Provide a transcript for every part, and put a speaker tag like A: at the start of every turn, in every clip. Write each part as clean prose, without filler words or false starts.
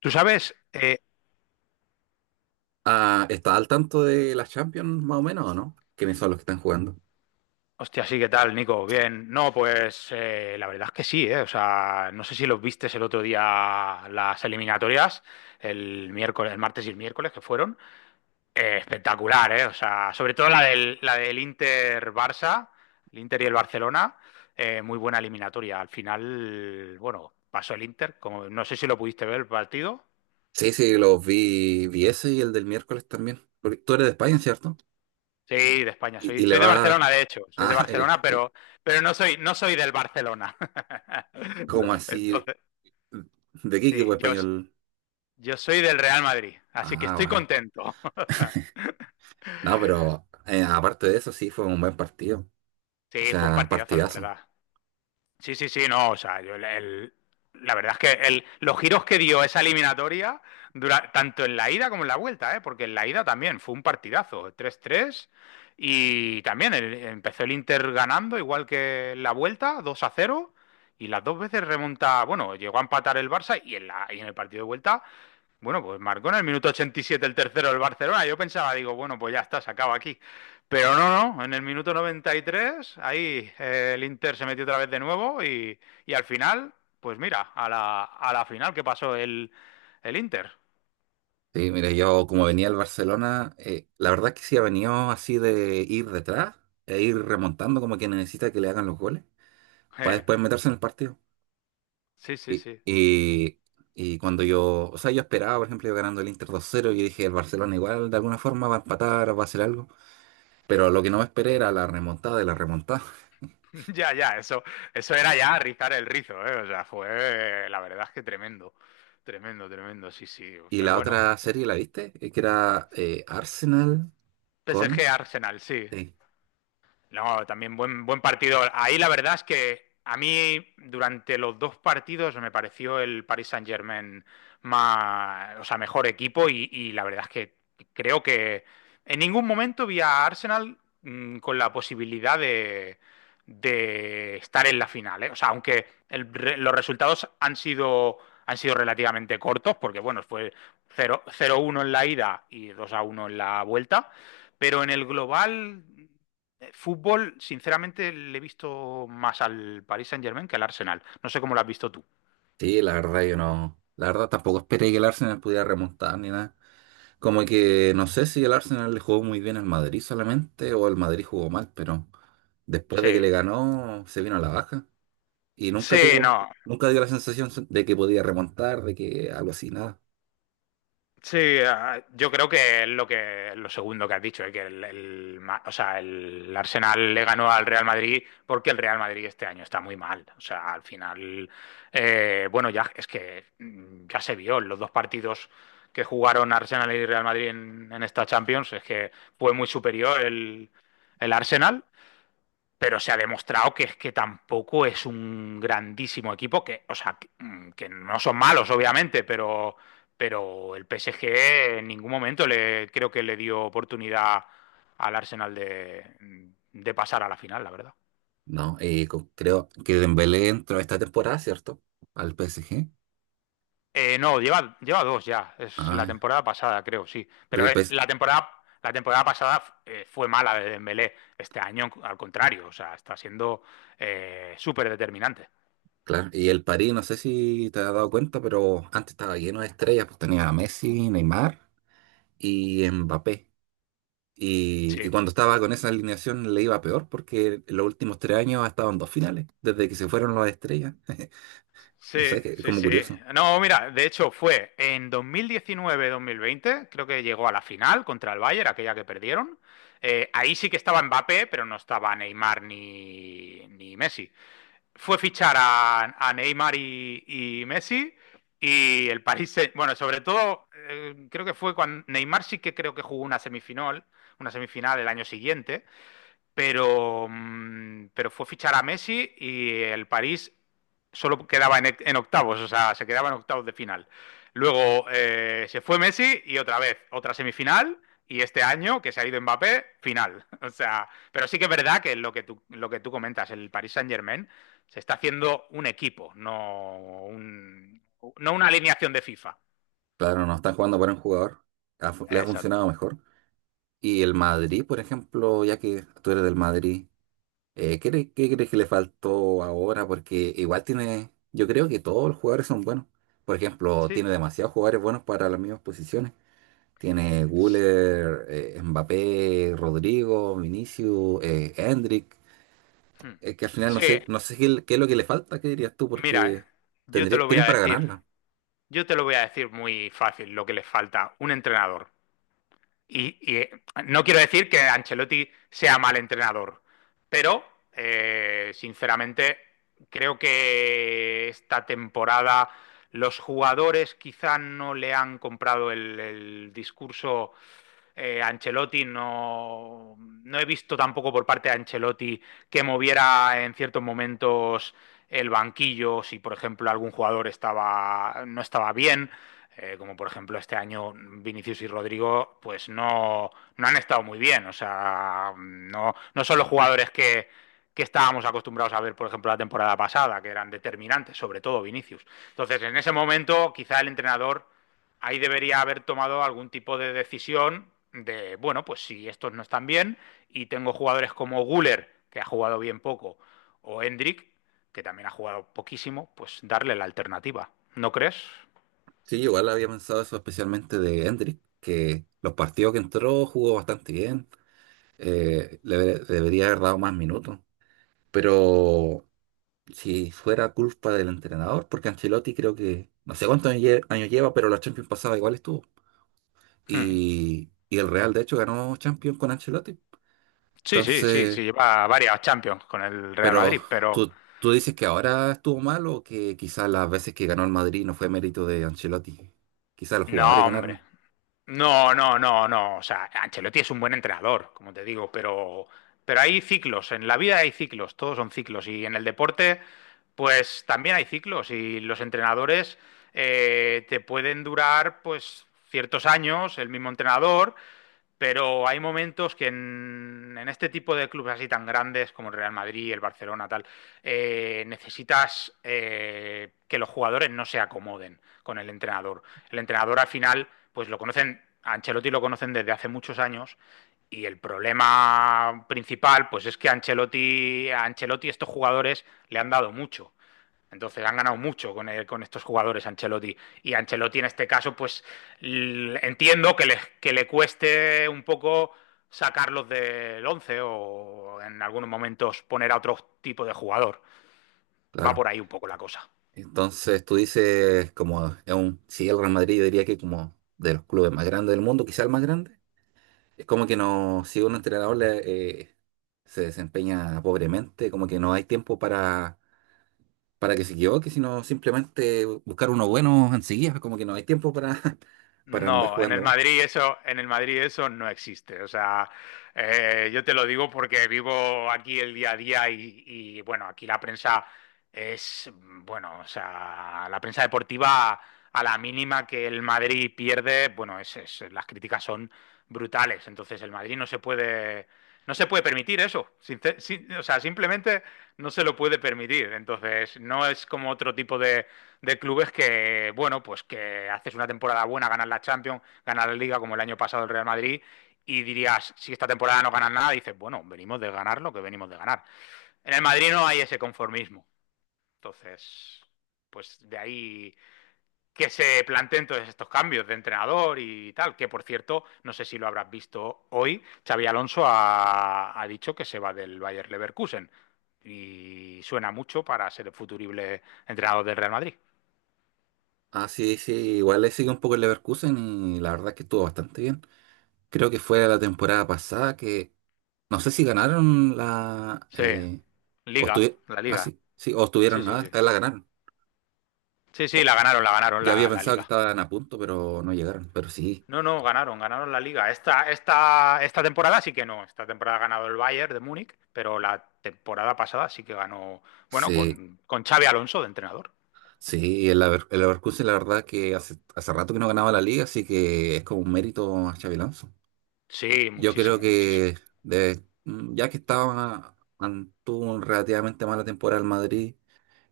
A: Tú sabes,
B: Ah, ¿estás al tanto de las Champions, más o menos, o no? ¿Quiénes son los que están jugando?
A: hostia, sí, ¿qué tal, Nico? Bien, no, pues la verdad es que sí, ¿eh? O sea, no sé si los vistes el otro día las eliminatorias, el miércoles, el martes y el miércoles que fueron. Espectacular, ¿eh? O sea, sobre todo la del Inter-Barça, el Inter y el Barcelona, muy buena eliminatoria. Al final, bueno, pasó el Inter, como, no sé si lo pudiste ver el partido.
B: Sí, sí, los vi, vi ese y el del miércoles también. Porque tú eres de España, ¿cierto?
A: Sí, de España.
B: Y,
A: Soy,
B: y le
A: soy de
B: vas
A: Barcelona, de hecho. Soy de
B: Ah, eres-
A: Barcelona, pero no soy del Barcelona.
B: ¿cómo así?
A: Entonces,
B: ¿De qué equipo
A: sí, yo,
B: español?
A: yo soy del Real Madrid, así que
B: Ah,
A: estoy
B: vale.
A: contento.
B: No, pero aparte de eso, sí, fue un buen partido. O
A: Sí, fue un
B: sea,
A: partidazo, la
B: partidazo.
A: verdad. Sí, sí, sí, no, o sea, la verdad es que los giros que dio esa eliminatoria, tanto en la ida como en la vuelta, ¿eh? Porque en la ida también fue un partidazo, 3-3 y también empezó el Inter ganando, igual que en la vuelta, 2-0 y las dos veces remonta, bueno, llegó a empatar el Barça, y en el partido de vuelta bueno, pues marcó en el minuto 87 el tercero del Barcelona. Yo pensaba, digo, bueno, pues ya está, se acaba aquí. Pero no, no, en el minuto 93, ahí el Inter se metió otra vez de nuevo y al final, pues mira, a la final que pasó el Inter.
B: Sí, mira, yo como venía al Barcelona, la verdad es que sí ha venido así de ir detrás e ir remontando como que necesita que le hagan los goles para
A: Eh,
B: después meterse en el partido.
A: sí, sí,
B: Y,
A: sí.
B: y- y cuando yo, o sea, yo esperaba, por ejemplo, yo ganando el Inter dos cero y dije, el Barcelona igual de alguna forma va a empatar, va a hacer algo.
A: Mm.
B: Pero lo que no me esperé era la remontada de la remontada.
A: Ya, ya, eso era ya rizar el rizo, ¿eh? O sea, fue, la verdad es que tremendo, tremendo, tremendo, sí, sí.
B: Y
A: Pero
B: la
A: bueno,
B: otra serie, ¿la viste? Que era Arsenal
A: PSG
B: con...
A: Arsenal, sí.
B: Sí.
A: No, también buen partido. Ahí la verdad es que a mí durante los dos partidos me pareció el Paris Saint-Germain más, o sea, mejor equipo y la verdad es que creo que en ningún momento vi a Arsenal con la posibilidad de estar en la final, ¿eh? O sea, aunque los resultados han sido, relativamente cortos, porque bueno, fue cero cero uno en la ida y 2-1 en la vuelta, pero en el global fútbol, sinceramente, le he visto más al Paris Saint-Germain que al Arsenal. No sé cómo lo has visto tú.
B: Sí, la verdad yo no... La verdad tampoco esperé que el Arsenal pudiera remontar ni nada. Como que no sé si el Arsenal le jugó muy bien al Madrid solamente o el Madrid jugó mal, pero después
A: Sí,
B: de que le ganó se vino a la baja. Y nunca
A: sí,
B: tuvo,
A: no.
B: nunca dio la sensación de que podía remontar, de que algo así, nada.
A: Sí, ah, yo creo que es lo que lo segundo que has dicho, que o sea, el Arsenal le ganó al Real Madrid porque el Real Madrid este año está muy mal. O sea, al final, bueno, ya es que ya se vio en los dos partidos que jugaron Arsenal y Real Madrid en esta Champions, es que fue muy superior el Arsenal pero se ha demostrado que es que tampoco es un grandísimo equipo, que, o sea, que, que no son malos, obviamente, pero el PSG en ningún momento creo que le dio oportunidad al Arsenal de pasar a la final, la verdad.
B: No, co- creo que Dembélé entró esta temporada, ¿cierto? Al PSG.
A: No, lleva dos ya. Es la
B: Ay,
A: temporada pasada, creo, sí.
B: porque
A: Pero
B: el PSG,
A: la temporada, pasada fue mala de Dembélé. Este año, al contrario, o sea, está siendo súper determinante.
B: claro. Y el París, no sé si te has dado cuenta, pero antes estaba lleno de estrellas, pues tenía a Messi, Neymar y Mbappé. Y
A: Sí.
B: cuando estaba con esa alineación le iba peor porque en los últimos tres años ha estado en dos finales, desde que se fueron las estrellas.
A: Sí,
B: Eso es que- es
A: sí,
B: como
A: sí.
B: curioso.
A: No, mira, de hecho fue en 2019-2020, creo que llegó a la final contra el Bayern, aquella que perdieron. Ahí sí que estaba Mbappé, pero no estaba Neymar ni Messi. Fue fichar a Neymar y Messi y el bueno, sobre todo creo que fue cuando Neymar sí que creo que jugó una semifinal, el año siguiente pero fue fichar a Messi y el París solo quedaba en octavos, o sea, se quedaba en octavos de final. Luego se fue Messi y otra vez, otra semifinal. Y este año, que se ha ido Mbappé, final. O sea, pero sí que es verdad que lo que tú comentas, el Paris Saint-Germain se está haciendo un equipo, no, no una alineación de FIFA.
B: Claro, no están jugando para un jugador. Ha fu- le ha funcionado
A: Exacto.
B: mejor. Y el Madrid, por ejemplo, ya que tú eres del Madrid, ¿qué, cre- qué crees que le faltó ahora? Porque igual tiene, yo creo que todos los jugadores son buenos. Por ejemplo,
A: Sí.
B: tiene demasiados jugadores buenos para las mismas posiciones. Tiene Güler, Mbappé, Rodrigo, Vinicius, Endrick.
A: Hmm.
B: Es que al final no
A: Sí,
B: sé, no sé qué, le- qué es lo que le falta, ¿qué dirías tú?
A: mira,
B: Porque
A: yo te
B: tendría,
A: lo voy
B: tienen
A: a
B: para
A: decir.
B: ganarla.
A: Yo te lo voy a decir muy fácil, lo que les falta, un entrenador. Y no quiero decir que Ancelotti sea mal entrenador, pero sinceramente creo que esta temporada los jugadores quizá no le han comprado el discurso Ancelotti, no, no he visto tampoco por parte de Ancelotti que moviera en ciertos momentos el banquillo, si por ejemplo algún jugador no estaba bien como por ejemplo este año Vinicius y Rodrigo, pues no, no han estado muy bien. O sea, no, no son los jugadores que estábamos acostumbrados a ver, por ejemplo, la temporada pasada, que eran determinantes, sobre todo Vinicius. Entonces, en ese momento, quizá el entrenador ahí debería haber tomado algún tipo de decisión de, bueno, pues si estos no están bien y tengo jugadores como Guller, que ha jugado bien poco, o Endrick que también ha jugado poquísimo, pues darle la alternativa. ¿No crees?
B: Sí, yo igual había pensado eso especialmente de Endrick, que los partidos que entró jugó bastante bien. Le debe- debería haber dado más minutos. Pero si fuera culpa del entrenador, porque Ancelotti creo que, no sé cuántos años lle- años lleva, pero la Champions pasada igual estuvo.
A: Hmm.
B: Y el Real, de hecho, ganó Champions con Ancelotti.
A: Sí, sí, sí, sí,
B: Entonces,
A: lleva varias Champions con el Real
B: pero
A: Madrid, pero
B: tú dices que ahora estuvo mal o que quizás las veces que ganó el Madrid no fue mérito de Ancelotti. Quizás los jugadores
A: no, hombre.
B: ganaron,
A: No, no, no, no. O sea, Ancelotti es un buen entrenador, como te digo, pero hay ciclos. En la vida hay ciclos, todos son ciclos. Y en el deporte, pues también hay ciclos. Y los entrenadores te pueden durar, pues, ciertos años, el mismo entrenador, pero hay momentos que este tipo de clubes así tan grandes como el Real Madrid, el Barcelona, tal, necesitas que los jugadores no se acomoden con el entrenador. El entrenador al final, pues lo conocen, a Ancelotti lo conocen desde hace muchos años y el problema principal, pues es que a Ancelotti estos jugadores le han dado mucho. Entonces han ganado mucho con estos jugadores Ancelotti. Y Ancelotti en este caso, pues entiendo que le cueste un poco sacarlos del 11 o en algunos momentos poner a otro tipo de jugador. Va
B: claro.
A: por ahí un poco la cosa.
B: Entonces tú dices, como es un, si el Real Madrid, yo diría que como de los clubes más grandes del mundo, quizás el más grande. Es como que no, si un entrenador le, se desempeña pobremente, como que no hay tiempo para que se equivoque, sino simplemente buscar uno bueno enseguida, como que no hay tiempo para, para andar
A: No, en
B: jugando
A: el
B: mal.
A: Madrid eso, en el Madrid eso no existe. O sea, yo te lo digo porque vivo aquí el día a día y, bueno, aquí la prensa bueno, o sea, la prensa deportiva a la mínima que el Madrid pierde, bueno, las críticas son brutales. Entonces el Madrid no se puede permitir eso. O sea, simplemente no se lo puede permitir. Entonces no es como otro tipo de clubes que, bueno, pues que haces una temporada buena, ganas la Champions, ganas la Liga como el año pasado el Real Madrid y dirías, si esta temporada no ganas nada, dices, bueno, venimos de ganar lo que venimos de ganar. En el Madrid no hay ese conformismo. Entonces, pues de ahí que se planteen todos estos cambios de entrenador y tal, que por cierto, no sé si lo habrás visto hoy, Xavi Alonso ha dicho que se va del Bayer Leverkusen y suena mucho para ser el futurible entrenador del Real Madrid.
B: Ah, sí, sí, igual le sigue un poco el Leverkusen y la verdad es que estuvo bastante bien. Creo que fue la temporada pasada que, no sé si ganaron la,
A: Sí,
B: o
A: Liga,
B: estuvieron,
A: la
B: ah,
A: Liga.
B: sí, sí, o
A: Sí,
B: estuvieron,
A: sí,
B: ah,
A: sí.
B: la ganaron.
A: Sí, sí,
B: O-
A: la ganaron
B: ya había
A: la
B: pensado que
A: Liga.
B: estaban a punto, pero no llegaron, pero sí.
A: No, no, ganaron la Liga. Esta temporada sí que no. Esta temporada ha ganado el Bayern de Múnich, pero la temporada pasada sí que ganó, bueno,
B: Sí,
A: con Xavi Alonso de entrenador.
B: sí, el, Lever- el Leverkusen la verdad que hace, hace rato que no ganaba la liga, así que es como un mérito a Xabi Alonso.
A: Sí,
B: Yo creo
A: muchísimo, muchísimo.
B: que de- ya que estaba, an- tuvo un relativamente mala temporada el Madrid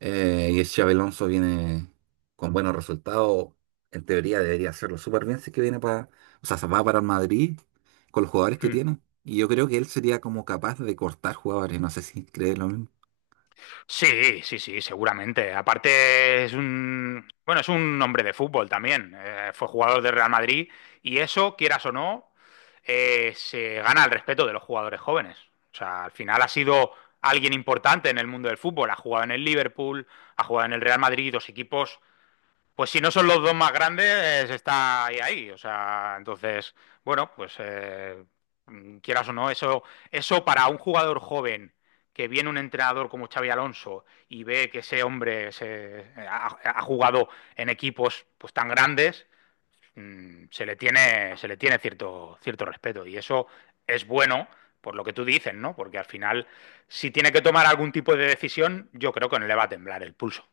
B: eh, y el Xabi Alonso viene con buenos resultados, en teoría debería hacerlo súper bien si es que viene para, o sea, se va para el Madrid con los jugadores que
A: Hmm.
B: tiene. Y yo creo que él sería como capaz de cortar jugadores, no sé si cree lo mismo.
A: Sí, sí, sí, seguramente. Aparte es un hombre de fútbol también. Fue jugador del Real Madrid y eso, quieras o no, se gana el respeto de los jugadores jóvenes. O sea, al final ha sido alguien importante en el mundo del fútbol. Ha jugado en el Liverpool, ha jugado en el Real Madrid, dos equipos pues si no son los dos más grandes, está ahí, ahí. O sea, entonces, bueno, pues quieras o no, eso para un jugador joven que viene un entrenador como Xavi Alonso y ve que ese hombre ha jugado en equipos pues tan grandes, se le tiene cierto, cierto respeto. Y eso es bueno por lo que tú dices, ¿no? Porque al final, si tiene que tomar algún tipo de decisión, yo creo que no le va a temblar el pulso.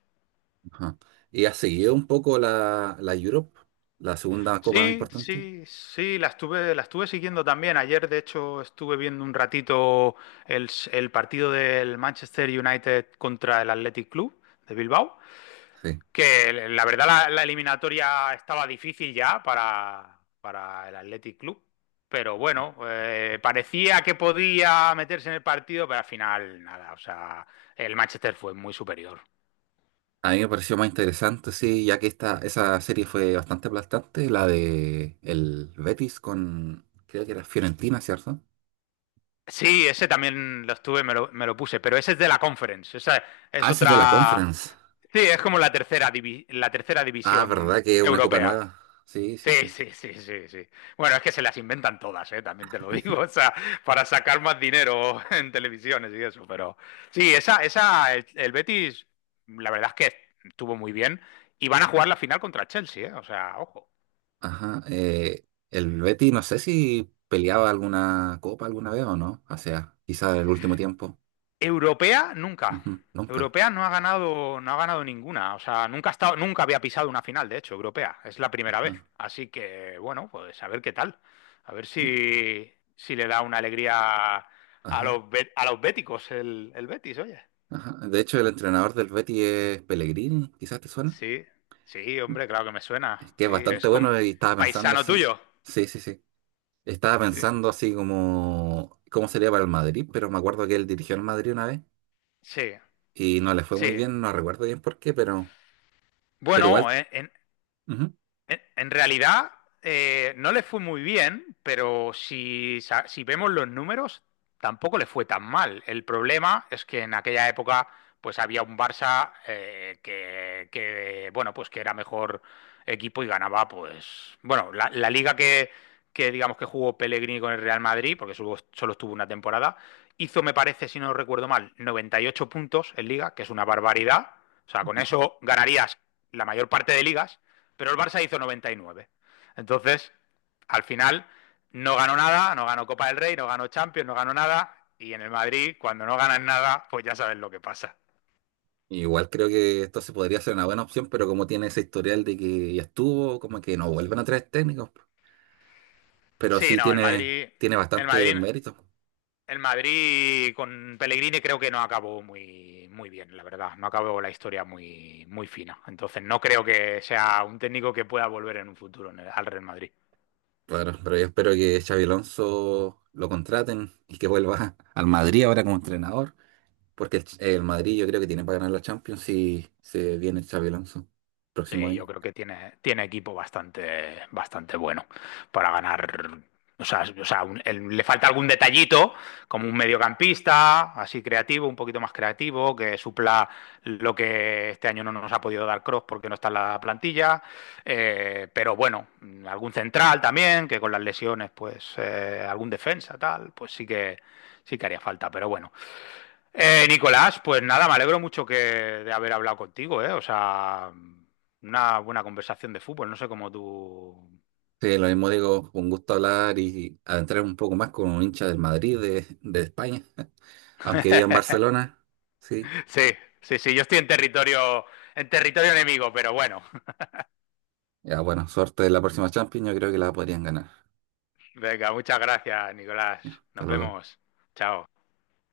B: Ajá. ¿Y has seguido un poco la, la Europe, la segunda copa más
A: Sí,
B: importante?
A: sí, sí, la estuve siguiendo también. Ayer, de hecho, estuve viendo un ratito el partido del Manchester United contra el Athletic Club de Bilbao,
B: Sí.
A: que la verdad la eliminatoria estaba difícil ya para el Athletic Club, pero bueno, parecía que podía meterse en el partido, pero al final nada, o sea, el Manchester fue muy superior.
B: A mí me pareció más interesante, sí, ya que esta, esa serie fue bastante aplastante, la de el Betis con, creo que era Fiorentina, ¿cierto?
A: Sí, ese también lo estuve, me lo puse, pero ese es de la Conference, esa es
B: Ah, esa es de la
A: otra.
B: Conference.
A: Sí, es como la tercera
B: Ah, ¿verdad
A: división
B: que es una copa
A: europea.
B: nueva? Sí, sí,
A: Sí,
B: sí.
A: sí, sí, sí, sí. Bueno, es que se las inventan todas, ¿eh? También te lo digo, o sea, para sacar más dinero en televisiones y eso, pero sí, el Betis, la verdad es que estuvo muy bien y van a jugar la final contra el Chelsea, ¿eh? O sea, ojo.
B: Ajá. El Betis, no sé si peleaba alguna copa alguna vez o no. O sea, quizá el último tiempo.
A: Europea, nunca.
B: Ujú, nunca.
A: Europea no ha ganado ninguna. O sea, nunca ha estado, nunca había pisado una final, de hecho, europea. Es la primera vez.
B: Ajá.
A: Así que, bueno, pues a ver qué tal. A ver
B: Mi-
A: si le da una alegría a
B: Ajá.
A: a los béticos el Betis, oye.
B: Ajá. De hecho, el entrenador del Betis es Pellegrini, quizás te suena.
A: Sí, sí, hombre, claro que me
B: Es
A: suena.
B: que es
A: Sí,
B: bastante
A: es con
B: bueno y estaba pensando
A: paisano
B: así.
A: tuyo.
B: Sí, sí, sí. Estaba
A: Sí,
B: pensando así como cómo sería para el Madrid, pero me acuerdo que él dirigió al Madrid una vez
A: sí,
B: y no le fue muy
A: sí.
B: bien, no recuerdo bien por qué, pero
A: Bueno,
B: igual,
A: eh, en,
B: ujú.
A: En, en realidad, no le fue muy bien, pero si vemos los números, tampoco le fue tan mal. El problema es que en aquella época, pues había un Barça que, bueno, pues que era mejor equipo y ganaba, pues, bueno, la liga que, digamos que jugó Pellegrini con el Real Madrid, porque solo estuvo una temporada, hizo, me parece, si no recuerdo mal, 98 puntos en liga, que es una barbaridad. O sea, con eso ganarías la mayor parte de ligas pero el Barça hizo 99. Entonces, al final, no ganó nada, no ganó Copa del Rey, no ganó Champions, no ganó nada. Y en el Madrid, cuando no ganan nada, pues ya sabes lo que pasa.
B: Igual creo que esto se podría ser una buena opción, pero como tiene ese historial de que ya estuvo, como que no vuelven a traer técnicos, pero
A: Sí,
B: sí
A: no,
B: tiene, tiene
A: El
B: bastante
A: Madrid,
B: mérito.
A: el Madrid con Pellegrini creo que no acabó muy, muy bien, la verdad. No acabó la historia muy, muy fina. Entonces, no creo que sea un técnico que pueda volver en un futuro al Real Madrid.
B: Claro, pero yo espero que Xavi Alonso lo contraten y que vuelva al Madrid ahora como entrenador, porque el, Ch- el Madrid yo creo que tiene para ganar la Champions si se viene Xavi Alonso próximo
A: Sí, yo
B: año.
A: creo que tiene equipo bastante, bastante bueno para ganar. O sea, le falta algún detallito, como un mediocampista, así creativo, un poquito más creativo, que supla lo que este año no nos ha podido dar Kroos porque no está en la plantilla. Pero bueno, algún central también, que con las lesiones, pues algún defensa, tal, pues sí que haría falta. Pero bueno, Nicolás, pues nada, me alegro mucho que de haber hablado contigo, ¿eh? O sea, una buena conversación de fútbol, no sé cómo tú.
B: Sí, lo mismo
A: Mm.
B: digo, un gusto hablar y adentrar un poco más con un hincha del Madrid de España, aunque viva en Barcelona, sí.
A: Sí, sí, sí, yo estoy en territorio enemigo, pero bueno.
B: Ya bueno, suerte de la próxima Champions, yo creo que la podrían ganar.
A: Venga, muchas gracias, Nicolás.
B: Ya, hasta
A: Nos
B: luego.
A: vemos. Chao.